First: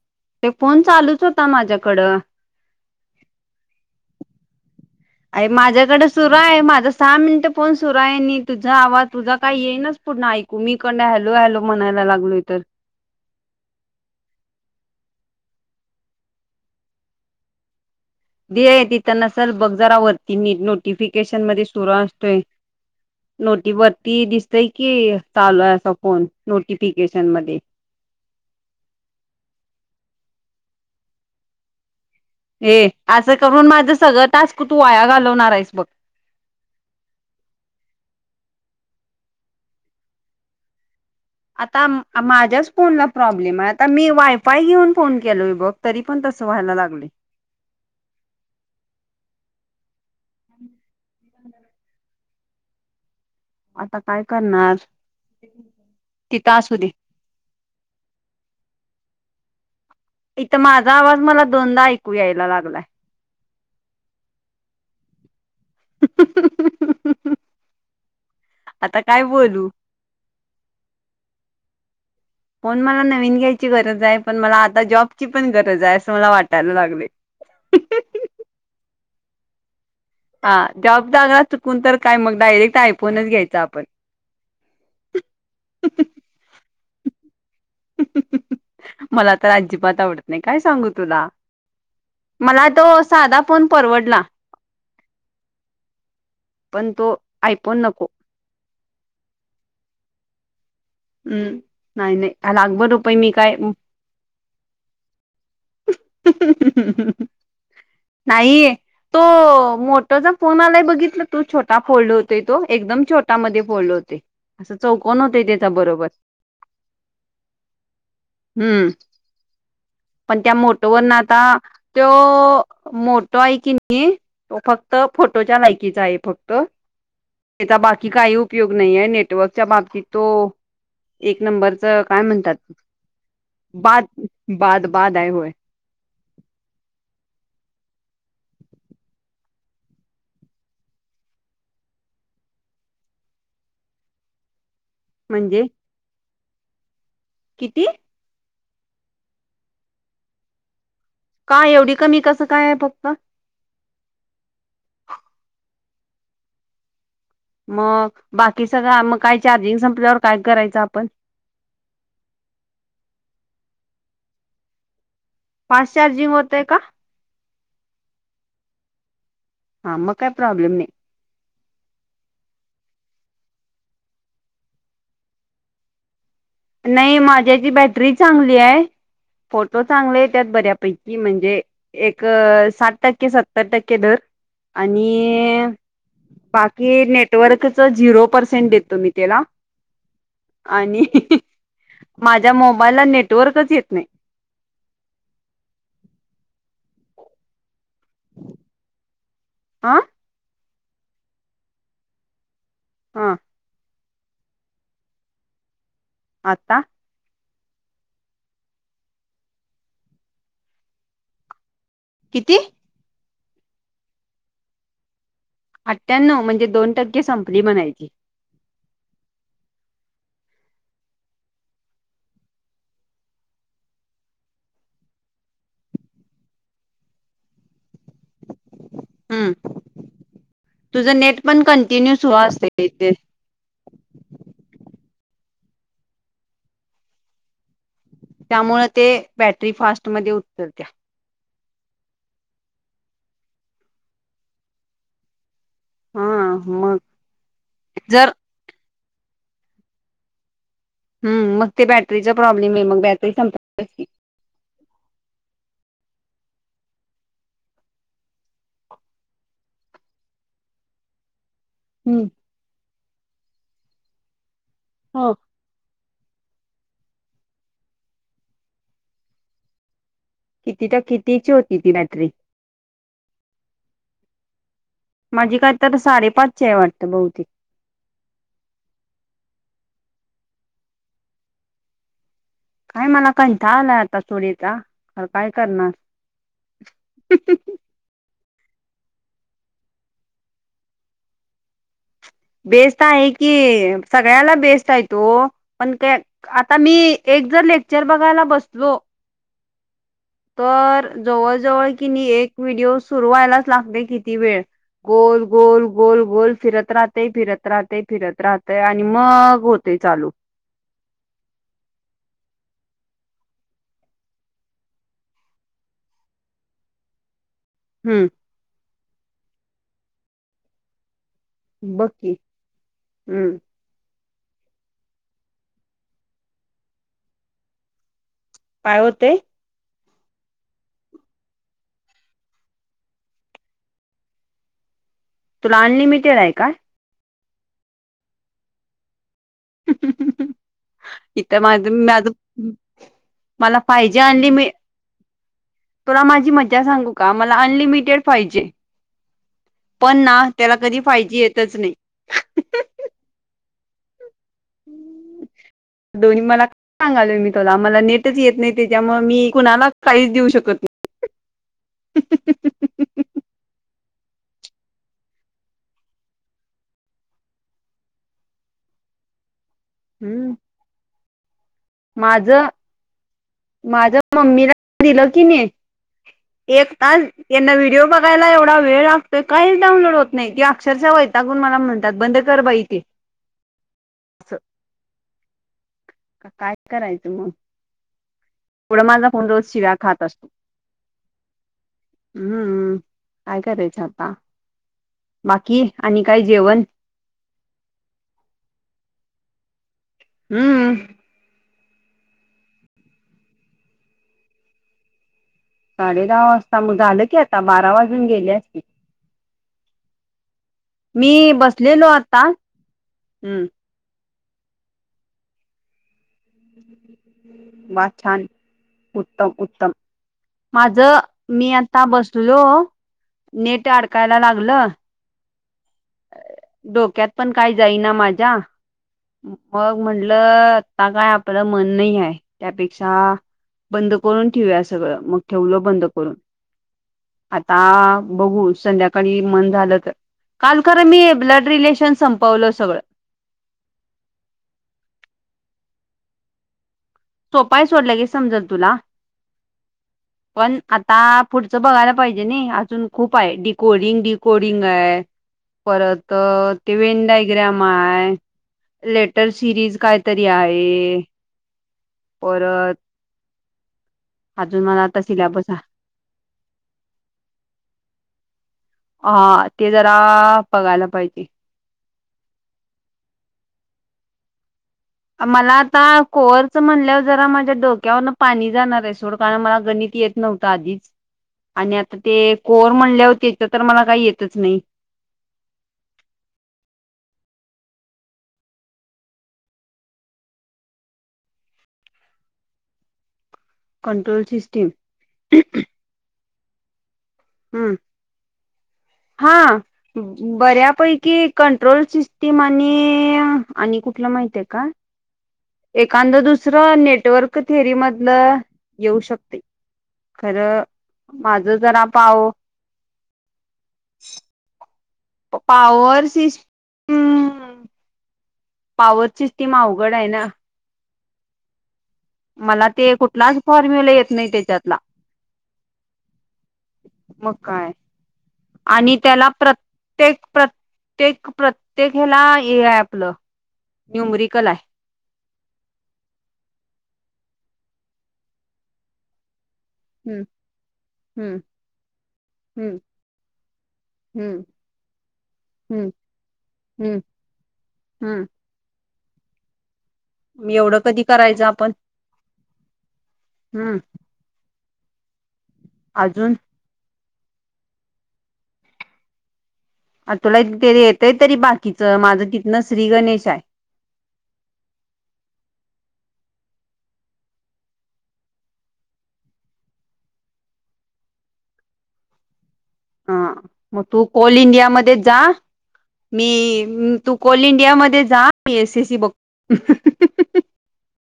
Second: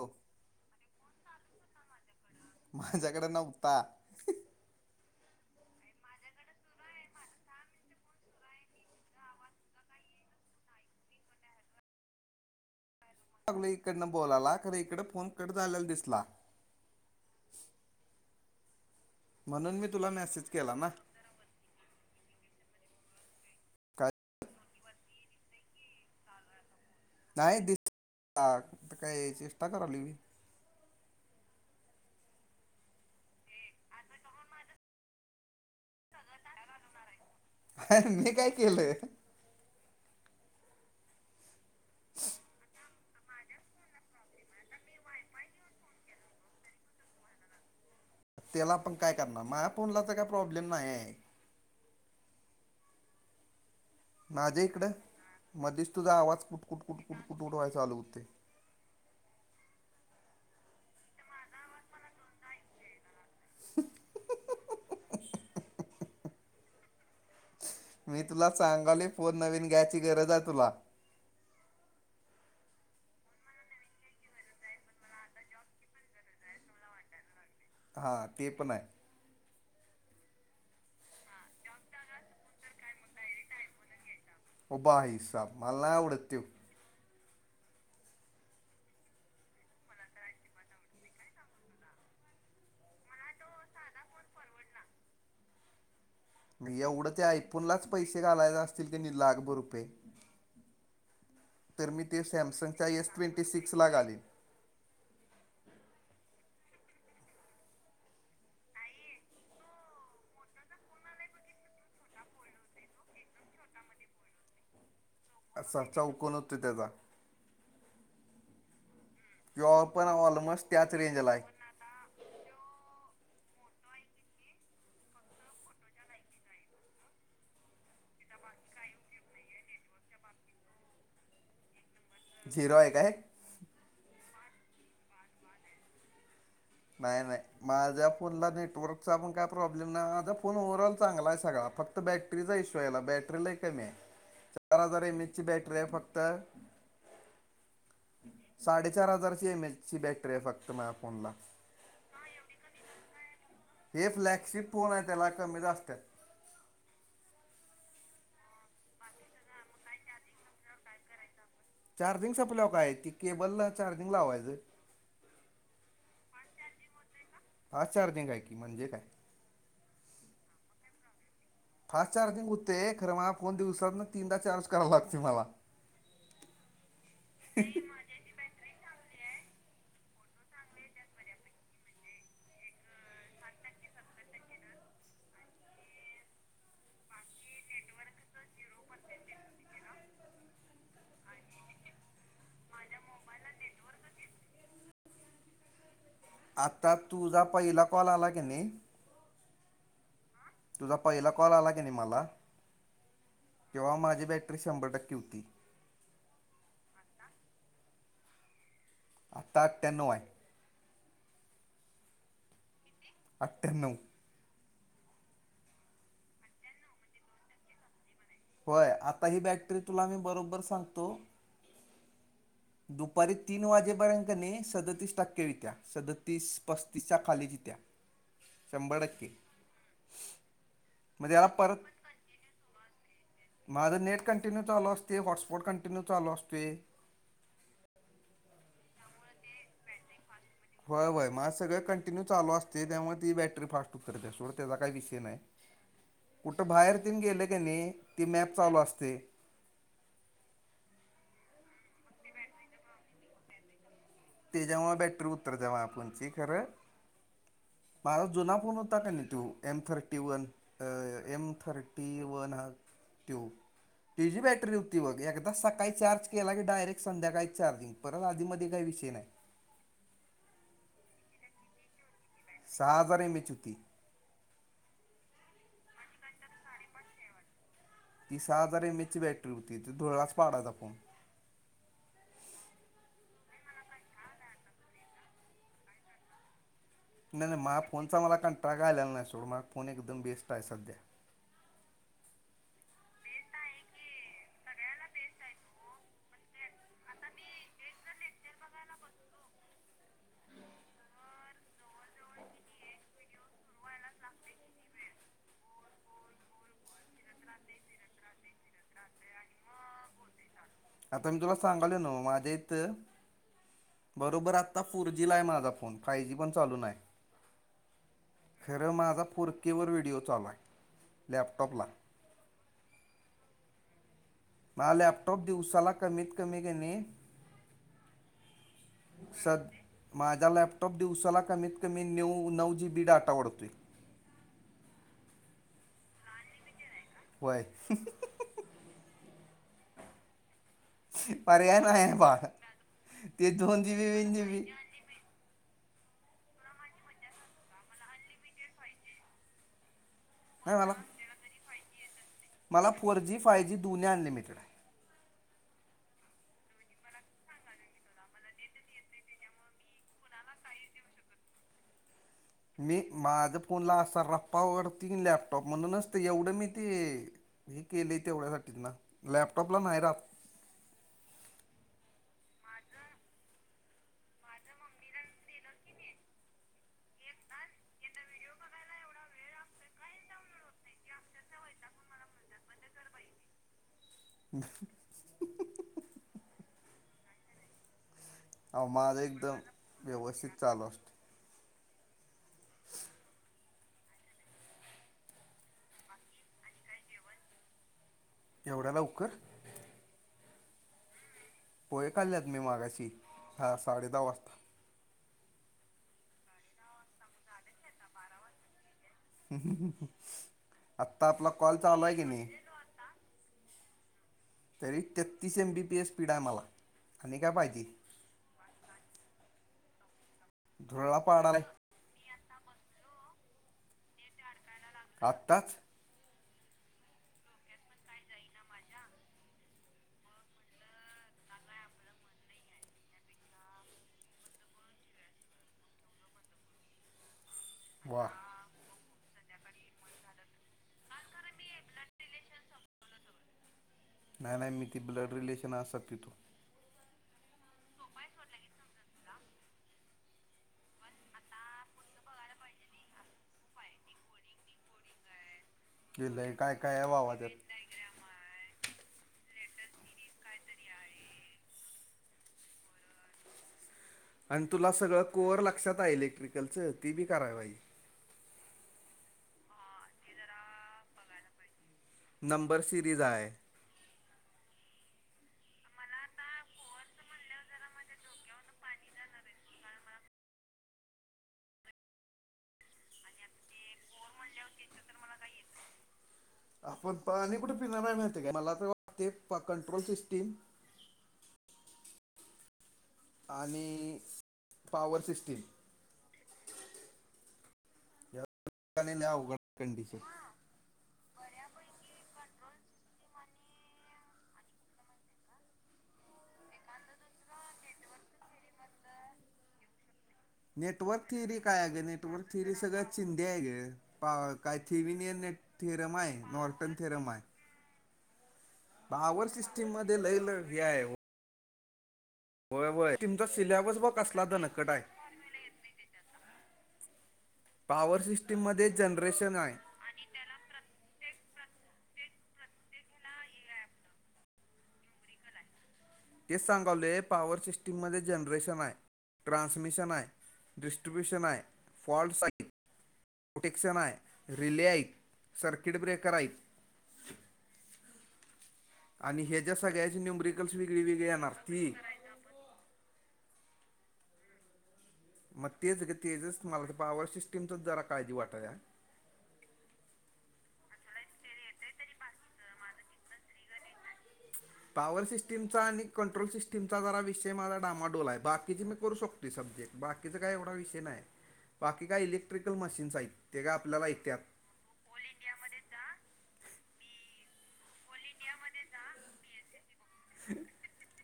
हो ते फोन चालूच होता माझ्याकडं. माझ्याकडे नव्हता. अय माझ्याकडे सुरू आहे, माझा सहा मिनिटं फोन सुरू आहे नि तुझा आवाज तुझा काही येईनाच. पुढणं ऐकू, मी इकडनं हॅलो हॅलो म्हणायला लागलोय तर. [unintelligible] इकडनं बोलाला खरं इकडं फोन कट झालेला दिसला. दे तिथं नसल बग म्हणून मी जरा तुला वरती मेसेज नीट नोटिफिक केला ना नोटीफिकेशन मधे सुरू असतोय, नोटी काय वरती दिसतंय की चालू आहे असा फोन नोटिफिकेशन मध्ये. हा कुठं काय चेष्टा करालोय मी. ए असं करून माझं सगळं टास्क तू वाया घालवणार आहेस बघ. वाया घालवणार आहेस बघ, मी काय केलंय? आता म आ माझ्याच फोनला प्रॉब्लेम आहे आता मी वायफाय घेऊन फोन केलोय बघ तरी पण तसं व्हायला लागले. त्याला आपण काय करणार, माझ्या फोनला तर काय प्रॉब्लेम नाही. आता काय आधी करणार इकडं मध्येच तुझा आवाज तिथं असू कुटकुट दे. कुट कुट कुट कुट उडवाय चालू होते. इथं माझा आवाज मला दोनदा ऐकू यायला लागलाय. [unintelligible] मी तुला आता सांगायलोय काय फोन बोलू नवीन घ्यायची गरज आहे तुला. फोन मला नवीन घ्यायची गरज आहे पण मला आता जॉबची पण गरज आहे असं मला वाटायला लागलय. [inaudible] हां, ते पण हाय. हा जॉबझाला चुकून तर काय मग डायरेक्ट आयफोनच घ्यायचा आपण. ओ भाईसाहब मला नाही आवडत त्या. मला तर अजिबात आवडत नाही काय सांगू तुला. मला तो साधा फोन परवडला. पण एवढं तो ते आयफोन आयफोनलाच नको पैसे घालायचे असतील कणी लाख भर रुपये. हम्म. तर मी नाही ते नाही लाखभर सॅमसंगच्या एस रुपये मी ट्वेंटी काय सिक्स ला घालीन. नाही. तो मोठाचा फोन आलाय बघितलं. तू छोटा फोल्ड होतेय. तो एकदम छोटा मध्ये फोल्ड होते. असं चौकन होतय त्याच्या असा बरोबर चौकोन होतो त्याचा हम्म. किं ओपन पण त्या मोटोवरन आता तो मोटो आहे की नी. तो फक्त फोटोच्या लायकीचा आहे फक्त. त्याचा बाकी काही उपयोग नाहीआहे नेटवर्कच्या बाबतीत तो एक नंबरचा. काय म्हणतात झिरो आहे काय बाद बाद बाद आहे होय. नाही नाही माझ्या फोनला नेटवर्कचा पण काय प्रॉब्लेम नाही माझा फोन ओव्हरऑल चांगला आहे. सगळा फक्त आता बॅटरीचा इशू आहेला. बॅटरी लय कमी आहे. [inaudible] चार हजार एम एच ची म्हणजे बॅटरी आहे फक्त. किती. साडेचार हजार ची एमएच ची बॅटरी आहे फक्त माझ्या फोनला. काय एवढी कमी कसं काय आहे फक्त. हे फ्लॅगशिप कोपोन आहे त्याला कमी जा असतात. मग बाकी सगळं मग काय चार्जिंग संपल्यावर काय करायचं आपण. चार्जिंग संपलाव काय की केबल ला चार्जिंग लावायचं. फास्ट चार्जिंग होतं का. हा चार्जिंग आहे की म्हणजे काय. हां मग काही प्रॉब्लेम नाही. फास्ट चार्जिंग होतय खरं म फोन दिवसात ना तीनदा चार्झंग कराला लागतो मला. नाही माझ्याची बॅटरी चांगली आहे. फोटो चांगले त्यात बऱ्यापैकी म्हणजे. एक साठ टक्के सत्तर टक्के धर आणि. बाकी नेटवर्कच झिरो पर्सेंट देतो मी तेला. आणि माझ्या मोबाईलला नेटवर्कच येत नाही. आत्ता तुझा पहिला कॉल आला की नाही. आं. तुझा पहिला कॉल आला कणी मला. हां. तेव्हा माझी बॅटरी शंभर टक्के होती. आत्ता. आता आठ्यानऊ आहे. किती अठ्ठ्याण्णव. अठ्ठ्याण्णव म्हणजे दोन टक्के संपली म्हणायची. होय आता ही बॅटरी तुला मी बरोबर सांगतो. [inaudible] दुपारी तीन वाजेपर्यंतने सदतीस टक्के वित्या सदतीस पस्तीसच्या खाली जित्या. शंभर टक्क हम् तुझं मग नेट याला पण परत कंटिन्यूस असते इथे माझं नेट कंटिन्यू चालू असते हॉटस्पॉट कंटिन्यू चालू असते त्यामुळे ते बॅटरी फास्टमध्ये उतल हय होयझ सगळळे कंटिन्यू चालू असते त्यामुळे ती बॅटरी फास्ट उतर त्या सो त्याचा काही विषय नाही हा कुठं बाहेर मग येऊन गेले की नाही ती जर मॅप चालू असते ह मग ते बॅटरीचा प्रॉब्लेम आहे मग बॅटरी संप ते जव्हा बॅटरी उत्तर जाव आपणची खरं माझा जुना फोन होता का नाही तो M thirty one M thirty हम्म वन ह ट्यू त बॅटरीती बघ हो. एकदा सकाळी चार्ज केला की डायरेक्ट संध्याकाळी चार्जिंग परत आधी मध्ये काही विषय नाही किती तर कितीची होती ती बॅटरी सहा हजार एमबीची होती माझी काय तर साडेपाच आहे वाटतं बहुतेक ती सहा हजार एम एच ची बॅटरी होती त ते धुळाच पाडायचा फोण काय मला कंथ आलाय आता चोरीचा काय करणार नाही नाही मझ फोनचा मला काण ट्रगा आलेला नाही सोडून मझ फोन एकदम बेस्ट आहे सध्या बेस्ट आहे की सगळ्याला बेस्ट आहे तो पण काय आता मी एक जर लेक्चर बघायला बसलो तर जवळजवळ की मी एक व्हिडिओ सुरू व्हायलाच लागते किती वेळ गोल गोल गोल गोल फिरत राहते फिरत राहते फिरत राहतय आणि मग होत ते चालू आता मी तुला सांगाल न माझ्या इथं बरोबर आत्ता फोर जीला आहे माझा फोन फाय जी पण चालू नाही आहे हं् खरं माझा फुरकीेवर व्हिडिओ चालला आहे लॅप बकी हम्म ह लॅपटॉप दिवसाला कमीत कमी घेणे काय होते सद माझा लॅपटॉप दिवसाला कमीत कमी नऊ नऊ जी बी डाटा वढतो तुला अनलिमिटेड आहे का होय ह इथ पर्याय नाही आहे बाळ. माझून ते मला दोन जी बी पाहिजे बिन जी आणली बी मी तुला माझी मजा सांगू का मला अनलिमिटेड पाहिजे पण ना त्याला नाही मला कधी फायजी येतच नाही मला फोर जी फाय जी दु्न अनिमिटेड आहेत. दोन्ही मला सांगालोय मी तुला मला नेटच येत नाही त्याच्यामुळे मी कुणाला काहीच देऊ शकत नाही. त मी माझ फोनला असा रप्पावरडतीन लॅपटॉप म्हणून नसत एवढं मी ते हे केले तेवढ्यासाठी ना लॅपटॉपला नाही रा हम् माझ माझ मम्मीला दिलं की नाही एकतास यांना व्हिडिओ बघ रायला एवढा वेळ लागतोय काहीच डाऊनलड होत नाही की अक्षरशः वैतागून मला म्हणतात बंद कर बा इथे [unintelligible] ह [unintelligible] काय करायचं मग! अंहो एवढा माझं माझा फोन एकदंम रोज व्यवस्थित चालूं असतो. हम्मं कायं करायचं आतां बांकी आणि कायं जेवणं एवढ्यां लवकरं हम्मं पोहे खाल्ल्यांत मी मंगाशी हां सांडे दहा वाजतां सांडे दहा वाजतां मंग झालं की आतां बारां वाजूंन गेले की आता. हं आतां आपलां मी कॉल चाललांय की नाहीं. हम्मं तरी तेत्तीस M B P S speed आहे आम्हांला आंणखी कायं पाहिजे अं छान उत्तंम उत्तंम धुरळा माझं पाडालाय मी आ तां बसलो नेट अडकांयला लागलं. आत्ताच डोक्यांत पणं कायं जाईना माझ्यां मंग म्हटलं आतां कायं आपलं मनं नाहीं आहे त्यांपेक्षा बंद करूंन ठेवूंया सगळं मंग ठेवलं बंद करूंन वा आतां बघूं संध्याकांळ की मंन झालं तरं कालं खरं मी ब्लड रिलेशन संपवलं सगळं नाहीं नाहीं मी ती ब्लड रिलेशंन असलं तीथूं न सोपायं सोडलं के समजलं तुलां पणं आतां पुढचं बघायंला पाहिजे नां अजूंन खूंप आहे. डिकोडिंग ड कोडिंग आहे. परंत गेलंय काय काय आहे तीवेण वावा डांयग्रामं मांय त्यात लेटर सिरीज कायं तरी आहे. परंत आणि तुलां आता सगळं कोअर सिल्याबस लक्षांत आहे. इलेक्ट्रिकलचं ती बी करावाई हां ते जरां बघायंला पाहिजे. नंबर सिरीज आहे. मलां आतां कोवरचं म्हणलंवर जरां माझ्यां डोकं डोक्यांवरंन पाणी जाणारं आहे सोड कारणं मलां गणितं येतं नव्हतं आधीचं आणि आतां ते कोवर म्हणले होतेच्यां तरं मुलां कांहीं येतंच नाहीं. आपणं पाणी कुठे पिण्यां नाहीं माहीत कायं मलां तरं वाटते कंट्रोल सिस्टीमं आणि कंट्रोल सिस्टीम पॉवर सिस्टींम हम्मं आणि लय अवघड कंडिशन हां बऱ्यांपैकी कंट्रोल सिस्टीम आणि आणि कुठलं माहिती आहे कां एखादं दुसरं नेटवर्क थेरी मधलं येऊं शकते. खरं माझं जरां पांव सगळं चिंदे आहे गं कायं थिरंम पॉवर आहे नॉर्टर्न थिरंम आहे. System power power system system अवघड मध्यें आहे लई ना नेडते आहे हो मलां ते तुमचा कुठलांच सिलेबस फॉर्म्युला बघ येतं कसला नाहीं दणकट त्यांच्यातला आहे. मंग पॉवर सिस्टीमंमध्यें जनरेशन हांय प्रत्येक प्रत्येक प्रत्येक हेला हे आहे आपलं न्युमरिकल आहे तेच सांगावले पॉवर सिस्टीम मध्यें जनरेशन आहे ट्रानसमिशन आहे हम्म डिस्ट्रीब्यूंशन आहे हम्म फॉलसाइडं हम्म प्रटेक्शं न आहे हम्म रिले ई सर्किट ब्रेकरई आहे हम्मं हम्मं आणि ह्यां ज्यां सगळ्यांची न्युंबरिकल्स वेगळी वेगळी येणारं ती हम्मं मंग तेचं गं अजून तेजचं मलां जं पॉवर सिस्टीमचं जरां काळजी वाटायां आंतां तुलां ते येतय तरी बाकीचं माझं तिथनं श्री गणेशा हांय पॉवर सिस्टीमचां आणि कंट्रोल सिस्टीमचां जरां विषय माझां डामाडोल हांय बाकीची मी करूं शकतो री सब्जेक्ट बाकीच काय एवढा विषय नाय बाकी काय इलेक्ट्रिकल मशीन हा मग तू कोल इंडिया मध्येच जा. मी ई तू कोल इंडिया मध्ये जा मी ए सी सी बघ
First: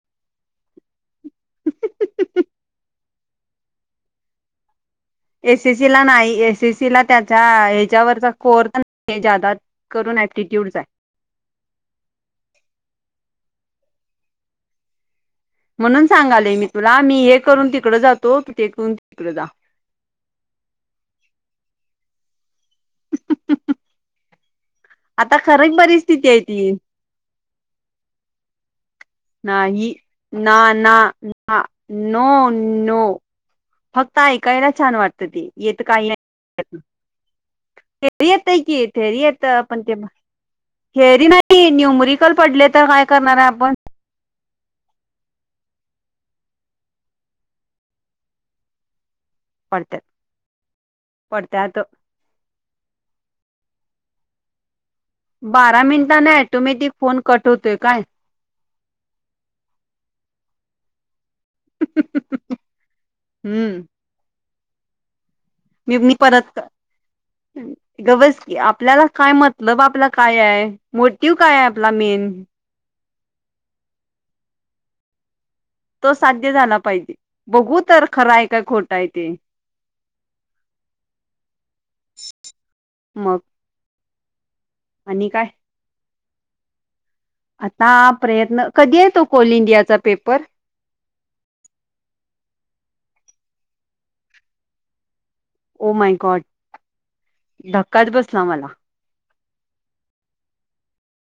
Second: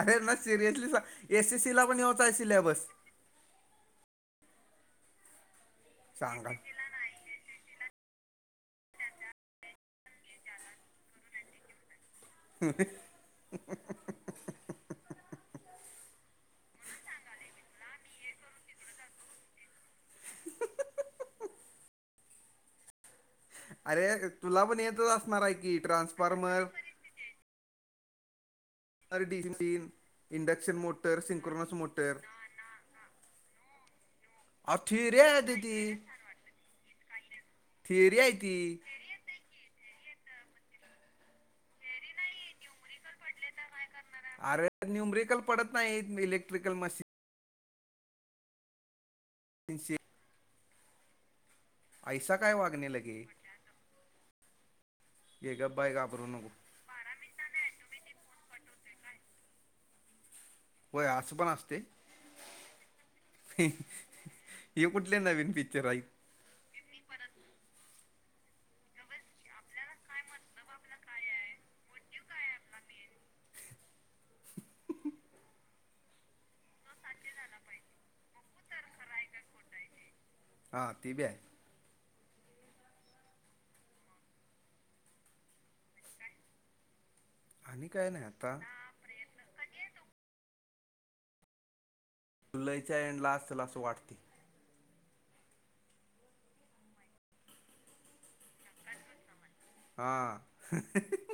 अरे ना सिरियसली सा एस एस सी ला पण ह्योच आहे सिलॅबस. एस एस सीला नाही. सांगाल एस एस सीला त्याच्या हेच्यावरचा कोर जादा करू [unintelligible] ॲटीट्यूडचा हाय. नाही. [inaudible] म्हणून सांगालोय मी तुला मी हे करून तिकडं जातो. तू ते करून तिकडे जा. [inaudible] अरे तुला पण येतच आता असणार हाय की खरंच परिस्थिती आहे ट्रान्सफॉर्म. ती डीसी मशीन नाही ना, इंडक्शन ना, मोटर ना. Synchronous motor no, no. फक्त ऐकायला अ छान थिअरी वाटतं आहे ते ती येत ती काही [unintelligible] थिअरी ते आहे ती येतकी ते ये हिथं पण ते [inaudible] थेरी नाही न्युमरिकल पडले तर काय करणार हाय आपण? अरे न्युमरिकल पडत नाही इलेक्ट्रिकल मशीन. मशीनशी पडत्यात पडत्यात. ऐसा काय वागणे लगे. ये गप बारा बाय घाबरू मिनटाने नको ऑटोमॅटिक फोन कट होतोय काय? होय असं पण असते [inaudible] हम्म हे [inaudible] कुठले नवीन पि मी मी परत [inaudible] ग बस की आपल्याला काय मतलब आपला काय हाय? मोटिव काय हाय आपला मेन? तो साध्य झाला पाहिजे बघू तर खरं हाय काय खोटं हाय ते. हां ते बी हाय. [inaudible] मग. आणि काय? आणि आता काय नाही आता प्रयत्न कधी हाय तो कोल इंडियाचा पेपर? जुलैच्या एंड ला असल अस वाटतय. ओ माय गॉड [inaudible] धक्काच बसला मला. [unintelligible] हा [inaudible]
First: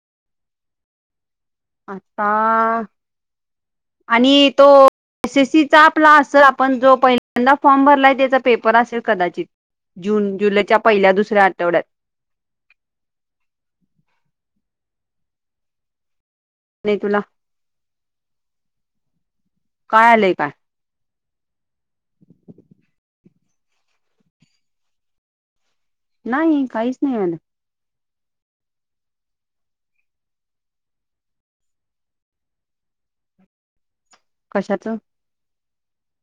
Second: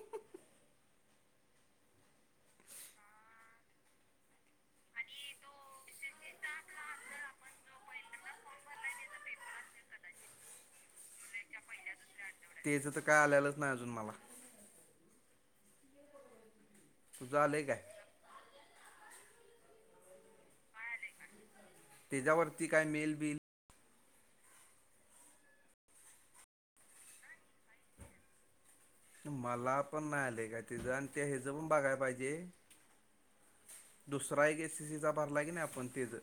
आता [inaudible] आणि तो एस एस सीचा आपला असंल आपण जो पहिल्यांदा फॉर्म भरलाय त्याचा पेपर असेल कदाचित. जून-जुलैच्या पहिल्या-दुसऱ्या आठवड्यात. तेज तर काय आल्यालंच नाय अजून मला. नाही तुला तुझं आलय काय? काय आलंय काय? त्याच्यावरती काय मेल-बिल? नाही काहीच नाही आल. मला पण नाय आलय काय तिचं आणि ते हेचं पण बघाय पाहिजे. दुसरा एक एस कशाच एस सी चा भरला की नाही आपण तेच.